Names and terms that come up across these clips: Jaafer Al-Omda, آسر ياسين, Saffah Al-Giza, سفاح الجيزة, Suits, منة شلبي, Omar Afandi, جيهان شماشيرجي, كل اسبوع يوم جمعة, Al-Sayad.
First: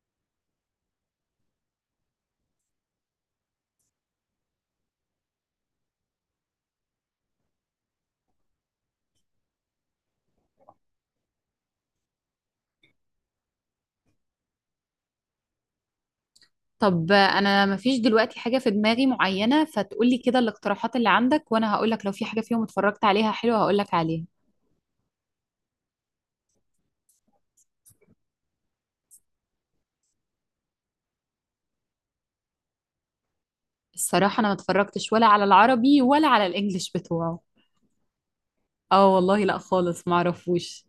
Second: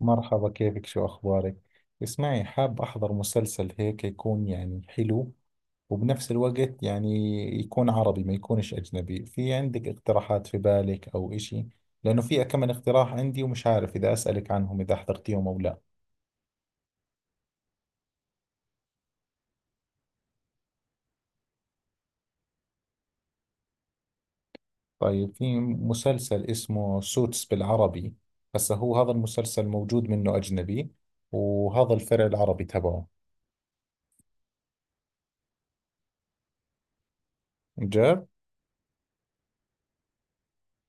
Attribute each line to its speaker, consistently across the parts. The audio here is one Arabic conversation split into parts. Speaker 1: مرحبا، كيفك؟ شو أخبارك؟ اسمعي، حاب أحضر مسلسل هيك يكون يعني حلو وبنفس الوقت يعني يكون عربي، ما يكونش أجنبي. في عندك اقتراحات في بالك أو إشي؟ لأنه في كم من اقتراح عندي ومش عارف إذا أسألك عنهم إذا حضرتيهم أو لا.
Speaker 2: طب انا مفيش دلوقتي حاجة في دماغي معينة، فتقولي كده الاقتراحات اللي عندك وانا هقولك لو في حاجة فيهم اتفرجت عليها حلوة هقولك عليها.
Speaker 1: طيب، في مسلسل اسمه سوتس بالعربي. هسا هو هذا المسلسل موجود منه أجنبي وهذا الفرع العربي تبعه.
Speaker 2: الصراحة انا ما اتفرجتش ولا على العربي ولا على الانجليش بتوعه.
Speaker 1: جاب.
Speaker 2: اه والله لا خالص معرفوش.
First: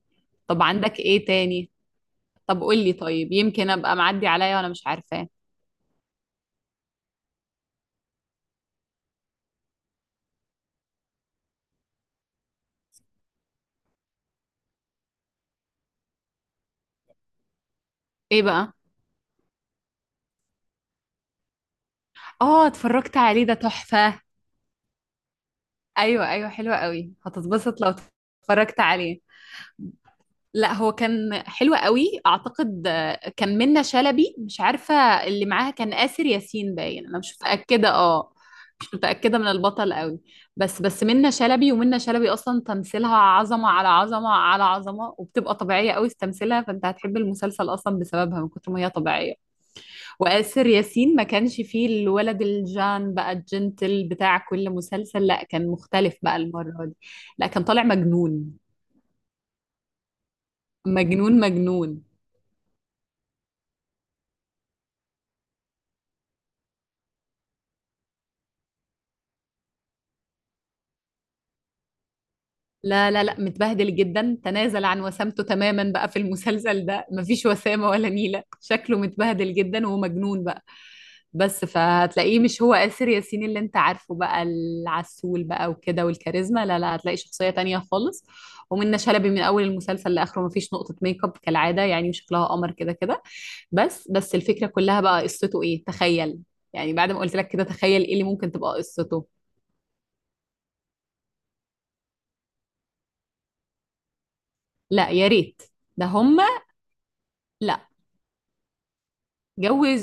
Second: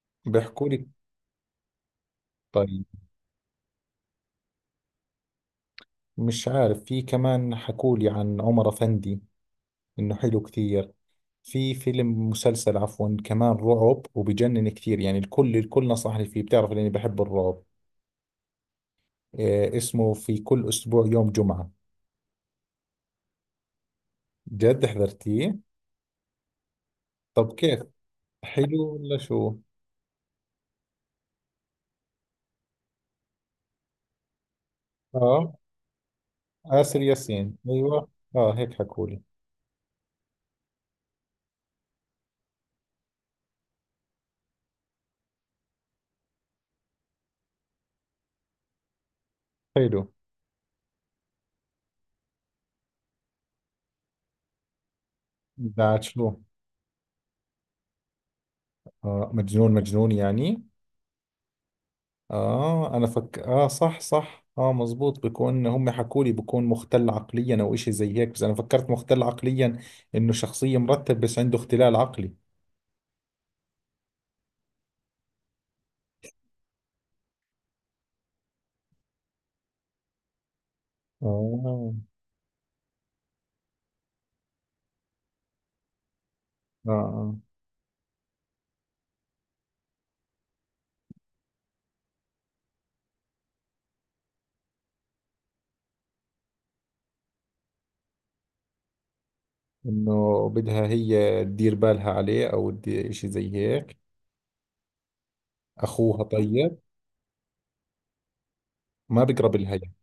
Speaker 2: طب
Speaker 1: بيحكوا لي.
Speaker 2: عندك ايه تاني؟ طب
Speaker 1: طيب،
Speaker 2: قولي، طيب يمكن ابقى معدي عليا وانا مش عارفاه.
Speaker 1: مش عارف، في كمان حكوا لي عن عمر أفندي، انه حلو كثير. في فيلم، مسلسل عفوا، كمان رعب وبجنن كثير، يعني الكل الكل نصحني فيه، بتعرف لاني بحب الرعب.
Speaker 2: ايه بقى؟
Speaker 1: إيه اسمه؟ في كل اسبوع يوم جمعة.
Speaker 2: اه اتفرجت عليه، ده تحفة.
Speaker 1: جد حضرتيه؟
Speaker 2: ايوه ايوه، حلو قوي،
Speaker 1: طب
Speaker 2: هتتبسط
Speaker 1: كيف؟
Speaker 2: لو اتفرجت
Speaker 1: حلو ولا
Speaker 2: عليه.
Speaker 1: شو؟
Speaker 2: لا هو كان حلو قوي، اعتقد آه، كان منة شلبي، مش عارفه اللي
Speaker 1: اه،
Speaker 2: معاها، كان آسر ياسين
Speaker 1: آسر
Speaker 2: باين، انا مش
Speaker 1: ياسين،
Speaker 2: متاكده.
Speaker 1: ايوه.
Speaker 2: اه
Speaker 1: اه هيك
Speaker 2: مش
Speaker 1: حكولي.
Speaker 2: متاكده من البطل قوي. بس منة شلبي، ومنة شلبي اصلا تمثيلها عظمه على عظمه على عظمه، وبتبقى طبيعيه قوي في تمثيلها، فانت هتحب المسلسل اصلا بسببها من كتر ما هي طبيعيه.
Speaker 1: حلو.
Speaker 2: وآسر ياسين ما كانش فيه الولد الجان بقى، الجنتل بتاع كل مسلسل، لا كان
Speaker 1: بعد
Speaker 2: مختلف بقى
Speaker 1: شو؟
Speaker 2: المره دي. لا كان طالع مجنون.
Speaker 1: آه، مجنون مجنون يعني.
Speaker 2: مجنون مجنون.
Speaker 1: اه انا فك اه صح، صح، اه، مزبوط، بكون هم حكوا لي بكون مختل عقليا او اشي زي هيك، بس انا فكرت مختل عقليا، انه شخصية مرتب بس عنده اختلال عقلي.
Speaker 2: لا لا لا، متبهدل جدا، تنازل عن وسامته تماما بقى في المسلسل ده، مفيش وسامة ولا نيلة، شكله متبهدل جدا ومجنون بقى. بس
Speaker 1: آه.
Speaker 2: فهتلاقيه مش هو آسر ياسين اللي انت عارفه بقى، العسول بقى وكده والكاريزما، لا
Speaker 1: اه،
Speaker 2: لا، هتلاقي
Speaker 1: اه،
Speaker 2: شخصية تانية خالص. ومنة شلبي من أول المسلسل لآخره مفيش نقطة ميك اب كالعادة، يعني شكلها قمر كده كده. بس الفكرة كلها بقى قصته ايه، تخيل. يعني بعد ما قلت لك كده تخيل ايه اللي ممكن تبقى قصته.
Speaker 1: انه بدها هي تدير بالها عليه او اشي زي هيك.
Speaker 2: لا يا ريت. ده
Speaker 1: اخوها؟
Speaker 2: هما.
Speaker 1: طيب،
Speaker 2: لا.
Speaker 1: ما بقرب لها
Speaker 2: جو.
Speaker 1: يعني.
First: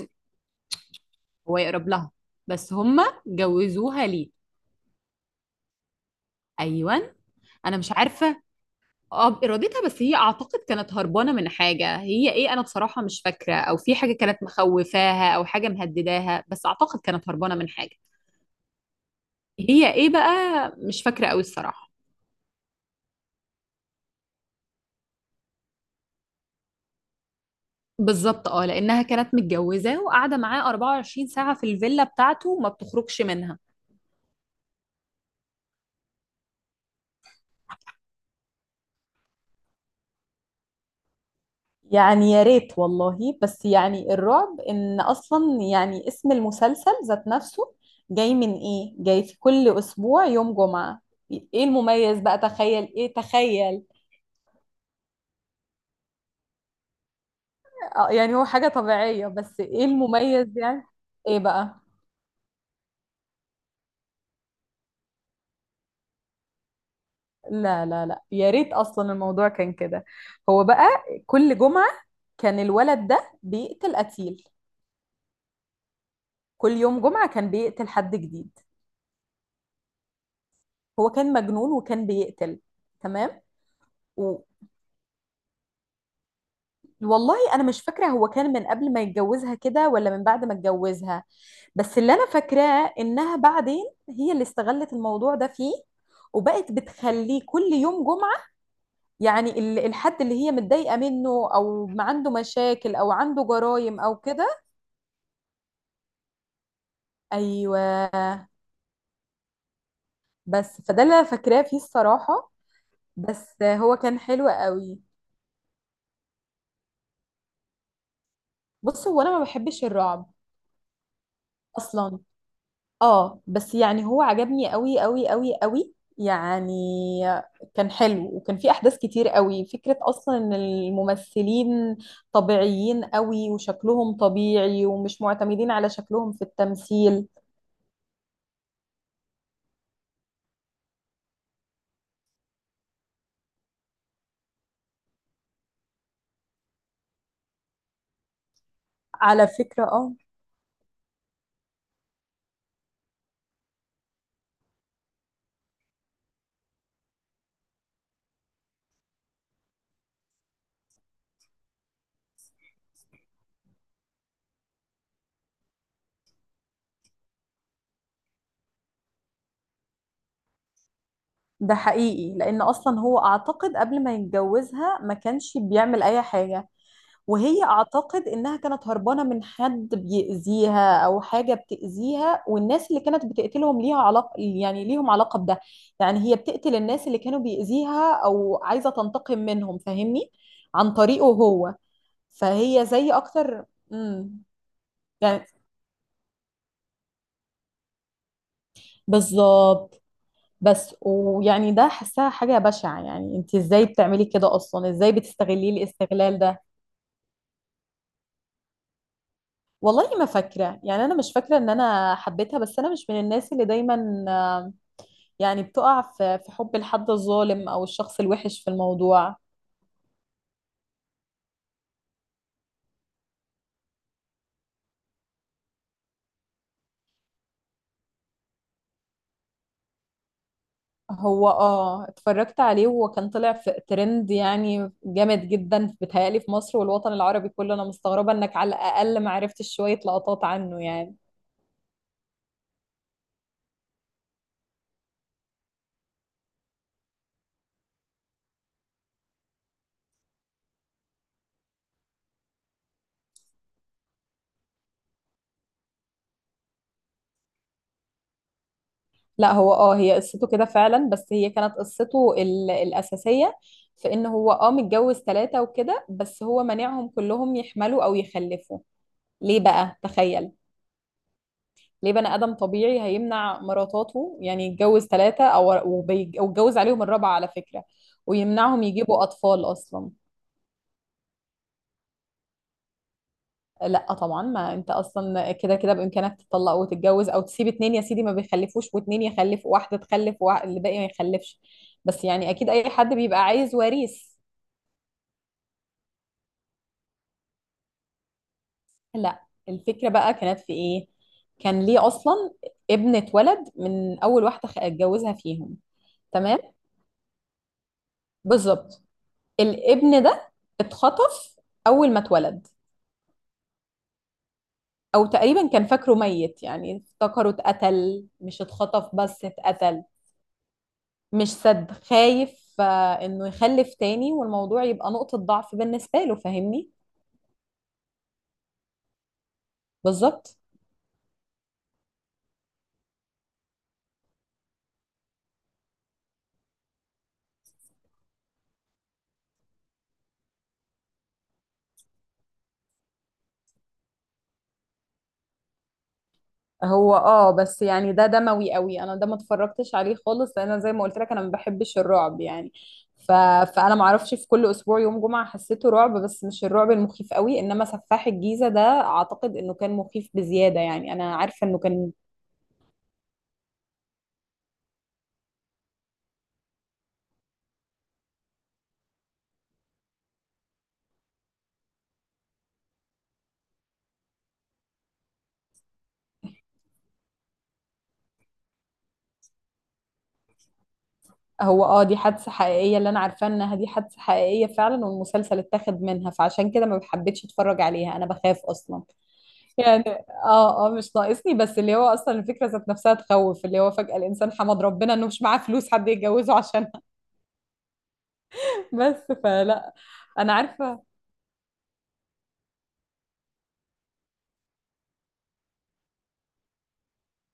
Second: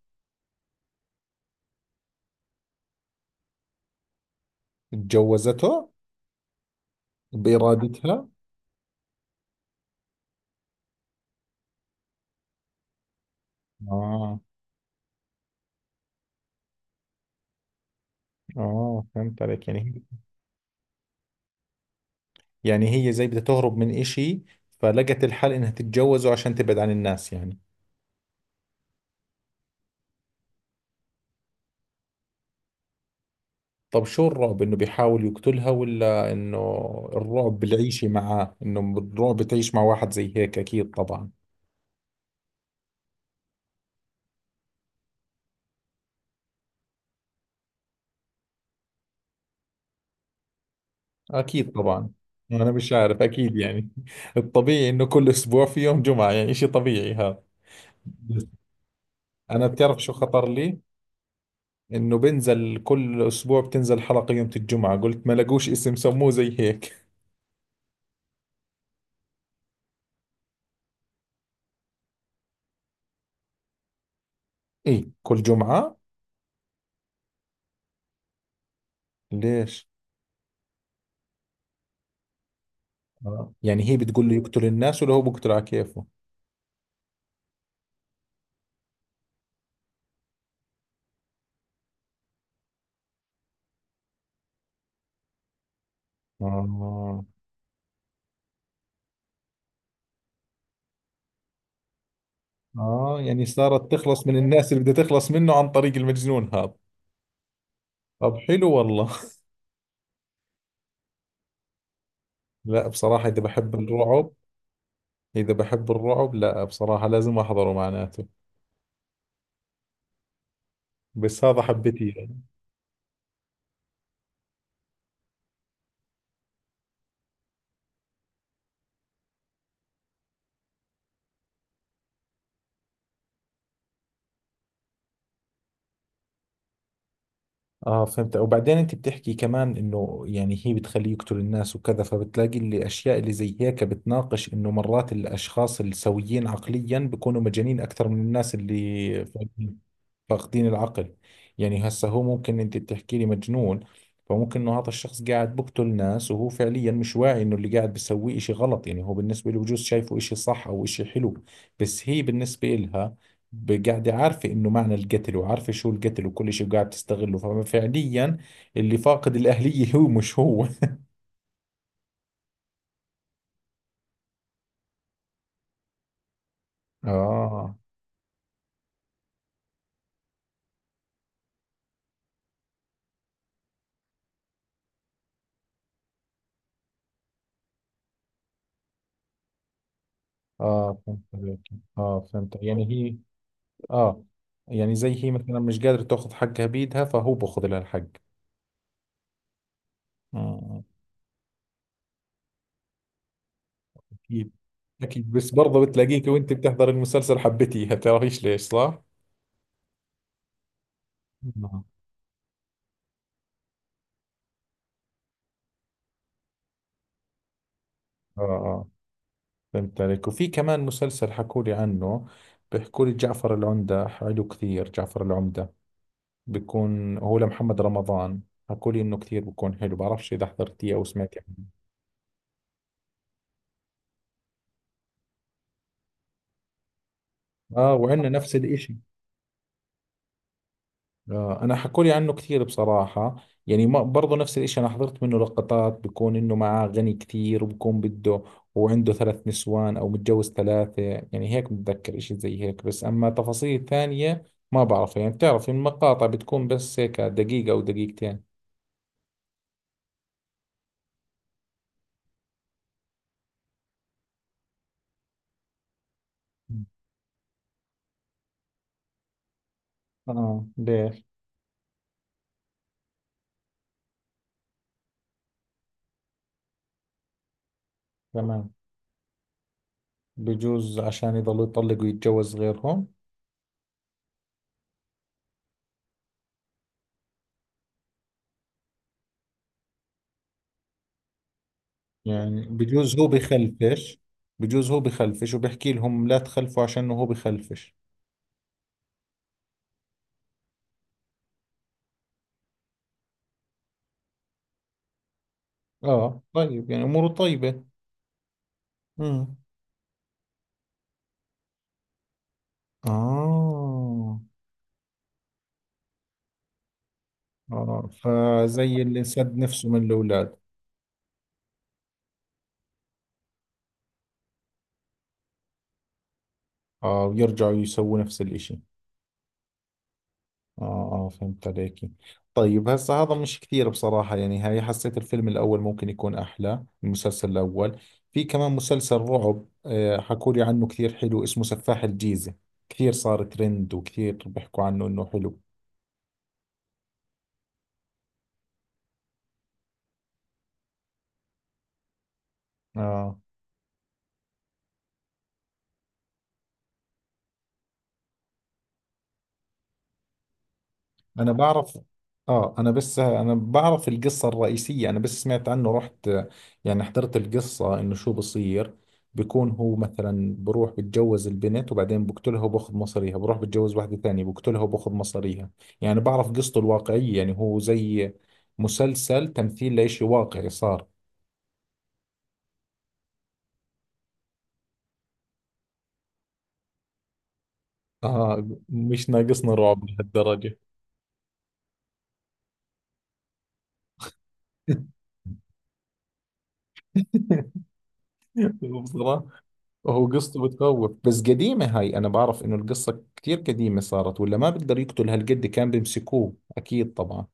Speaker 2: هو يقرب لها. بس هما جوزوها ليه؟
Speaker 1: اتجوزته؟
Speaker 2: ايوه. انا مش
Speaker 1: بارادتها؟
Speaker 2: عارفه. اه بارادتها، بس هي اعتقد كانت هربانه من حاجه، هي ايه انا بصراحه مش فاكره، او في حاجه
Speaker 1: اه،
Speaker 2: كانت مخوفاها او حاجه مهدداها، بس اعتقد كانت هربانه من حاجه.
Speaker 1: اه، فهمت عليك، يعني
Speaker 2: هي ايه
Speaker 1: هي،
Speaker 2: بقى؟ مش فاكره قوي الصراحه.
Speaker 1: يعني هي زي بدها تهرب من اشي فلقت الحل انها تتجوزه عشان تبعد عن الناس يعني.
Speaker 2: بالظبط اه، لانها كانت متجوزه وقاعده معاه 24 ساعه في الفيلا بتاعته وما بتخرجش منها.
Speaker 1: طب شو الرعب؟ انه بيحاول يقتلها ولا انه، الرعب بالعيشة معاه، انه الرعب تعيش مع واحد زي هيك، اكيد طبعا.
Speaker 2: يعني يا ريت والله، بس يعني الرعب ان اصلا يعني اسم المسلسل ذات نفسه جاي من ايه، جاي في كل اسبوع يوم جمعة. ايه
Speaker 1: اكيد طبعا.
Speaker 2: المميز بقى،
Speaker 1: انا
Speaker 2: تخيل
Speaker 1: مش
Speaker 2: ايه،
Speaker 1: عارف، اكيد
Speaker 2: تخيل.
Speaker 1: يعني الطبيعي انه كل اسبوع في يوم جمعة، يعني اشي طبيعي هذا.
Speaker 2: آه يعني هو
Speaker 1: بس
Speaker 2: حاجة طبيعية بس
Speaker 1: انا
Speaker 2: ايه
Speaker 1: بتعرف شو خطر
Speaker 2: المميز
Speaker 1: لي؟
Speaker 2: يعني. ايه بقى؟
Speaker 1: انه بنزل كل اسبوع، بتنزل حلقة يوم الجمعة، قلت ما لقوش اسم سموه زي هيك.
Speaker 2: لا لا لا يا ريت، اصلا الموضوع كان كده. هو بقى كل جمعة كان الولد ده بيقتل قتيل.
Speaker 1: ايه، كل جمعة؟
Speaker 2: كل يوم جمعة كان بيقتل حد جديد.
Speaker 1: ليش؟
Speaker 2: هو كان مجنون وكان بيقتل. تمام.
Speaker 1: آه. يعني هي بتقول له
Speaker 2: و-
Speaker 1: يقتل الناس ولا هو بيقتل على كيفه؟
Speaker 2: والله انا مش فاكره هو كان من قبل ما يتجوزها كده ولا من بعد ما اتجوزها. بس اللي انا فاكراه انها بعدين هي اللي استغلت الموضوع ده فيه، وبقت
Speaker 1: آه.
Speaker 2: بتخليه كل يوم جمعه. يعني الحد اللي هي متضايقه منه، او ما عنده مشاكل او
Speaker 1: اه،
Speaker 2: عنده
Speaker 1: يعني صارت
Speaker 2: جرايم او
Speaker 1: تخلص من
Speaker 2: كده.
Speaker 1: الناس اللي بدها تخلص منه عن طريق المجنون هذا. طب
Speaker 2: ايوه.
Speaker 1: حلو والله.
Speaker 2: بس فده اللي انا فاكراه فيه الصراحه.
Speaker 1: لا بصراحة، إذا
Speaker 2: بس
Speaker 1: بحب
Speaker 2: هو كان
Speaker 1: الرعب،
Speaker 2: حلو قوي.
Speaker 1: إذا بحب الرعب لا بصراحة لازم أحضره معناته.
Speaker 2: بص هو انا ما بحبش الرعب
Speaker 1: بس هذا حبيتيه
Speaker 2: اصلا.
Speaker 1: يعني.
Speaker 2: اه بس يعني هو عجبني قوي قوي قوي قوي يعني. كان حلو وكان فيه احداث كتير قوي، فكرة اصلا ان الممثلين طبيعيين قوي وشكلهم طبيعي ومش معتمدين على شكلهم في التمثيل.
Speaker 1: اه فهمت. وبعدين انت بتحكي كمان انه يعني هي بتخليه يقتل الناس وكذا، فبتلاقي اللي اشياء اللي زي هيك بتناقش انه مرات الاشخاص السويين عقليا بيكونوا مجانين اكثر من الناس اللي
Speaker 2: على
Speaker 1: فاهمين.
Speaker 2: فكرة اه.
Speaker 1: فاقدين العقل. يعني هسه هو ممكن انت بتحكي لي مجنون، فممكن انه هذا الشخص قاعد بقتل ناس وهو فعليا مش واعي انه اللي قاعد بيسويه اشي غلط، يعني هو بالنسبة له بجوز شايفه اشي صح او اشي حلو. بس هي بالنسبة لها، قاعدة عارفة انه معنى القتل وعارفة شو القتل وكل اشي وقاعد تستغله، ففعليا اللي فاقد الاهلية هو، مش هو.
Speaker 2: ده حقيقي لان اصلا هو اعتقد قبل ما يتجوزها ما كانش بيعمل اي حاجة. وهي
Speaker 1: اه،
Speaker 2: اعتقد انها كانت هربانه من حد بيأذيها او حاجه بتأذيها، والناس اللي كانت بتقتلهم ليها علاقه، يعني ليهم علاقه بده. يعني هي بتقتل الناس اللي كانوا بيأذيها او عايزه تنتقم منهم، فاهمني، عن
Speaker 1: اه فهمت
Speaker 2: طريقه
Speaker 1: عليك.
Speaker 2: هو.
Speaker 1: اه فهمت، يعني
Speaker 2: فهي زي
Speaker 1: هي،
Speaker 2: اكتر.
Speaker 1: اه،
Speaker 2: امم.
Speaker 1: يعني زي هي
Speaker 2: يعني.
Speaker 1: مثلا مش قادرة تاخذ حقها بيدها فهو باخذ لها الحق.
Speaker 2: بالظبط.
Speaker 1: آه.
Speaker 2: بس ويعني ده حسها حاجه بشعه، يعني انت ازاي بتعملي
Speaker 1: أكيد،
Speaker 2: كده اصلا، ازاي
Speaker 1: أكيد، بس
Speaker 2: بتستغليه
Speaker 1: برضه بتلاقيك
Speaker 2: الاستغلال
Speaker 1: وأنت
Speaker 2: ده.
Speaker 1: بتحضر المسلسل حبيتيها، بتعرفيش ليش، صح؟
Speaker 2: والله ما فاكره، يعني انا مش فاكره ان
Speaker 1: نعم.
Speaker 2: انا حبيتها، بس انا مش من الناس اللي دايما يعني بتقع في حب الحد الظالم او الشخص
Speaker 1: آه،
Speaker 2: الوحش في
Speaker 1: آه،
Speaker 2: الموضوع.
Speaker 1: فهمت عليك. وفي كمان مسلسل حكوا لي عنه، بيحكوا لي جعفر العمدة، حلو كثير جعفر العمدة، بيكون هو لمحمد رمضان. حكوا لي إنه كثير بيكون حلو، بعرفش إذا حضرتيه أو سمعتي
Speaker 2: هو
Speaker 1: عنه.
Speaker 2: اه اتفرجت عليه، وهو كان طلع في ترند يعني جامد جدا بيتهيألي في مصر والوطن العربي كله، انا
Speaker 1: آه، وعندنا
Speaker 2: مستغربة
Speaker 1: نفس
Speaker 2: انك على
Speaker 1: الإشي.
Speaker 2: الاقل ما عرفتش شوية لقطات عنه يعني.
Speaker 1: آه، انا حكولي عنه كثير بصراحة، يعني ما برضه نفس الاشي. انا حضرت منه لقطات بكون انه معاه غني كثير وبكون بده، وعنده 3 نسوان او متجوز 3، يعني هيك بتذكر اشي زي هيك، بس اما تفاصيل ثانية ما بعرف، يعني بتعرف المقاطع بتكون بس هيك 1 دقيقة او 2 دقيقة.
Speaker 2: لا هو اه هي قصته كده فعلا، بس هي كانت قصته الأساسية في ان هو اه متجوز ثلاثة وكده، بس هو مانعهم كلهم يحملوا او يخلفوا. ليه بقى، تخيل.
Speaker 1: اه، ليش؟
Speaker 2: ليه بني آدم طبيعي هيمنع مراتاته، يعني يتجوز ثلاثة أو ويتجوز عليهم الرابعة على فكرة،
Speaker 1: تمام.
Speaker 2: ويمنعهم يجيبوا أطفال أصلا.
Speaker 1: بجوز عشان يضلوا يطلقوا ويتجوز غيرهم.
Speaker 2: لا طبعا، ما انت اصلا كده كده بامكانك تطلق وتتجوز، او تسيب اتنين يا سيدي ما بيخلفوش واتنين يخلف، واحده تخلف والباقي ما يخلفش. بس يعني
Speaker 1: يعني
Speaker 2: اكيد اي حد
Speaker 1: بجوز هو
Speaker 2: بيبقى عايز
Speaker 1: بخلفش،
Speaker 2: وريث.
Speaker 1: بجوز هو بخلفش وبحكي لهم لا تخلفوا عشان هو بخلفش.
Speaker 2: لا. الفكره بقى كانت في ايه، كان ليه اصلا ابنه ولد من اول واحده اتجوزها فيهم.
Speaker 1: اه،
Speaker 2: تمام.
Speaker 1: طيب، يعني اموره طيبة.
Speaker 2: بالظبط.
Speaker 1: امم.
Speaker 2: الابن ده اتخطف اول ما اتولد.
Speaker 1: اه،
Speaker 2: او تقريبا كان فاكره ميت، يعني افتكره
Speaker 1: اه،
Speaker 2: اتقتل، مش
Speaker 1: فزي
Speaker 2: اتخطف
Speaker 1: اللي
Speaker 2: بس
Speaker 1: سد نفسه من
Speaker 2: اتقتل.
Speaker 1: الاولاد.
Speaker 2: مش سد، خايف آه، انه يخلف تاني والموضوع يبقى نقطة ضعف بالنسبة له، فاهمني.
Speaker 1: اه، ويرجعوا يسووا نفس الاشي.
Speaker 2: بالظبط.
Speaker 1: اه، اه فهمت عليك. طيب هسا هذا مش كثير بصراحة، يعني هاي حسيت الفيلم الاول ممكن يكون احلى، المسلسل الاول. في كمان مسلسل رعب آه حكوا لي عنه كثير حلو، اسمه سفاح الجيزة، كثير صار ترند وكثير بيحكوا عنه انه حلو.
Speaker 2: هو اه بس يعني ده دموي قوي، انا ده ما اتفرجتش عليه خالص، لان أنا زي ما قلت لك انا ما بحبش الرعب يعني. ف...
Speaker 1: اه
Speaker 2: فانا ما اعرفش، في كل اسبوع يوم جمعة حسيته رعب بس مش الرعب المخيف قوي، انما سفاح الجيزة ده اعتقد انه كان مخيف بزيادة يعني. انا
Speaker 1: انا
Speaker 2: عارفة انه
Speaker 1: بعرف،
Speaker 2: كان.
Speaker 1: اه انا بس، انا بعرف القصة الرئيسية، انا بس سمعت عنه رحت، يعني حضرت القصة انه شو بصير. بيكون هو مثلا بروح بتجوز البنت وبعدين بقتلها وباخذ مصاريها، بروح بتجوز واحدة ثانية بقتلها وباخذ مصاريها. يعني بعرف قصته الواقعية، يعني هو زي مسلسل تمثيل لإشي واقعي صار.
Speaker 2: هو اه دي حادثة حقيقية، اللي انا عارفة انها دي حادثة حقيقية فعلا والمسلسل اتاخد منها، فعشان كده ما بحبتش اتفرج عليها، انا بخاف
Speaker 1: اه،
Speaker 2: اصلا
Speaker 1: مش ناقصنا
Speaker 2: يعني.
Speaker 1: رعب لهالدرجة.
Speaker 2: اه اه مش ناقصني، بس اللي هو اصلا الفكره ذات نفسها تخوف، اللي هو فجاه الانسان حمد ربنا انه مش معاه فلوس حد يتجوزه عشانها. بس.
Speaker 1: بصراحة،
Speaker 2: فلا.
Speaker 1: هو
Speaker 2: انا
Speaker 1: قصته
Speaker 2: عارفه.
Speaker 1: بتخوف بس قديمة هاي، أنا بعرف إنه القصة كتير قديمة صارت، ولا ما بقدر يقتل هالقد، كان بيمسكوه أكيد طبعا.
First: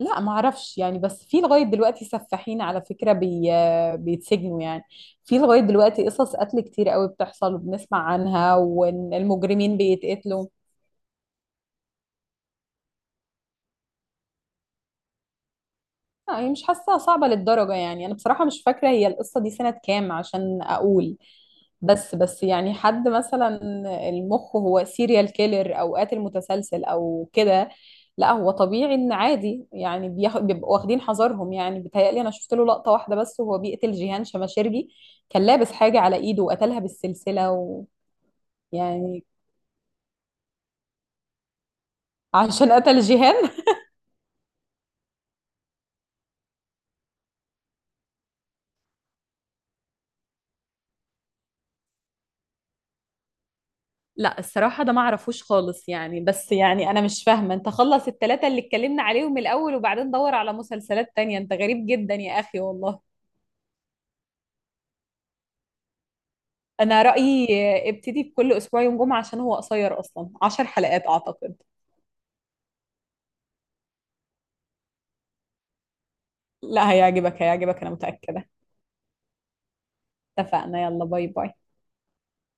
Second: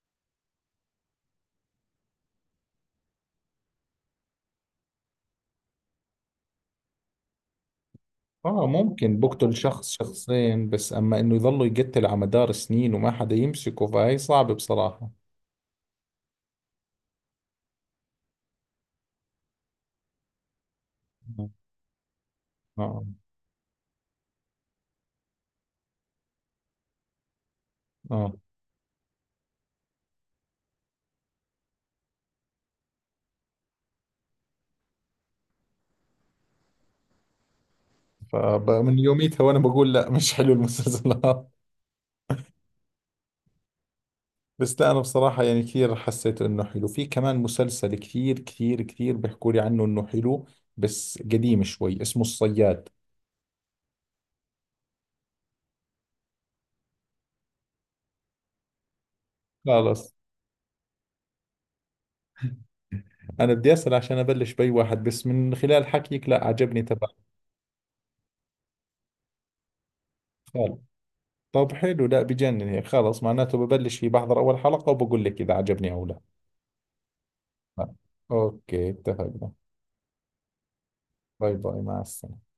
Speaker 2: لا ما اعرفش يعني، بس في لغايه دلوقتي سفاحين على فكره، بيتسجنوا يعني. في لغايه دلوقتي قصص قتل كتير قوي بتحصل وبنسمع عنها
Speaker 1: آه، ممكن بقتل
Speaker 2: والمجرمين
Speaker 1: شخص
Speaker 2: بيتقتلوا.
Speaker 1: شخصين بس، أما إنه يظلوا يقتل على مدار سنين وما حدا يمسكه فهي صعبة بصراحة.
Speaker 2: لا هي مش حاسة صعبة للدرجة، يعني أنا بصراحة مش فاكرة هي القصة دي سنة كام عشان أقول. بس يعني
Speaker 1: آه،
Speaker 2: حد مثلا، المخ هو سيريال كيلر أو قاتل متسلسل أو كده. لا
Speaker 1: آه،
Speaker 2: هو طبيعي إن عادي يعني، بيبقوا واخدين حذرهم، يعني بيتهيألي أنا شفت له لقطة واحدة بس وهو بيقتل جيهان شماشيرجي. كان لابس حاجة على إيده وقتلها بالسلسلة.
Speaker 1: فمن
Speaker 2: ويعني
Speaker 1: يوميتها وأنا بقول لا مش حلو المسلسلات.
Speaker 2: عشان قتل جيهان.
Speaker 1: بس لا أنا بصراحة يعني كثير حسيت إنه حلو. في كمان مسلسل كثير بيحكوا لي عنه إنه حلو، بس قديم شوي، اسمه الصياد.
Speaker 2: لا الصراحة ده ما اعرفوش خالص يعني، بس يعني انا مش فاهمة انت خلص التلاتة اللي اتكلمنا عليهم الاول وبعدين
Speaker 1: خلاص،
Speaker 2: دور على مسلسلات تانية، انت غريب جدا يا اخي والله.
Speaker 1: انا بدي اسال عشان ابلش باي واحد، بس من خلال حكيك لا عجبني
Speaker 2: انا
Speaker 1: تبع
Speaker 2: رأيي ابتدي بكل اسبوع يوم جمعة عشان هو قصير اصلا، عشر
Speaker 1: خالد.
Speaker 2: حلقات اعتقد.
Speaker 1: طب حلو، لا بجنن هيك، خلص معناته ببلش فيه، بحضر اول حلقة وبقول لك اذا عجبني او لا.
Speaker 2: لا هيعجبك هيعجبك، انا
Speaker 1: آه.
Speaker 2: متأكدة.
Speaker 1: اوكي، اتفقنا.
Speaker 2: اتفقنا، يلا باي
Speaker 1: باي
Speaker 2: باي.
Speaker 1: باي، مع السلامة.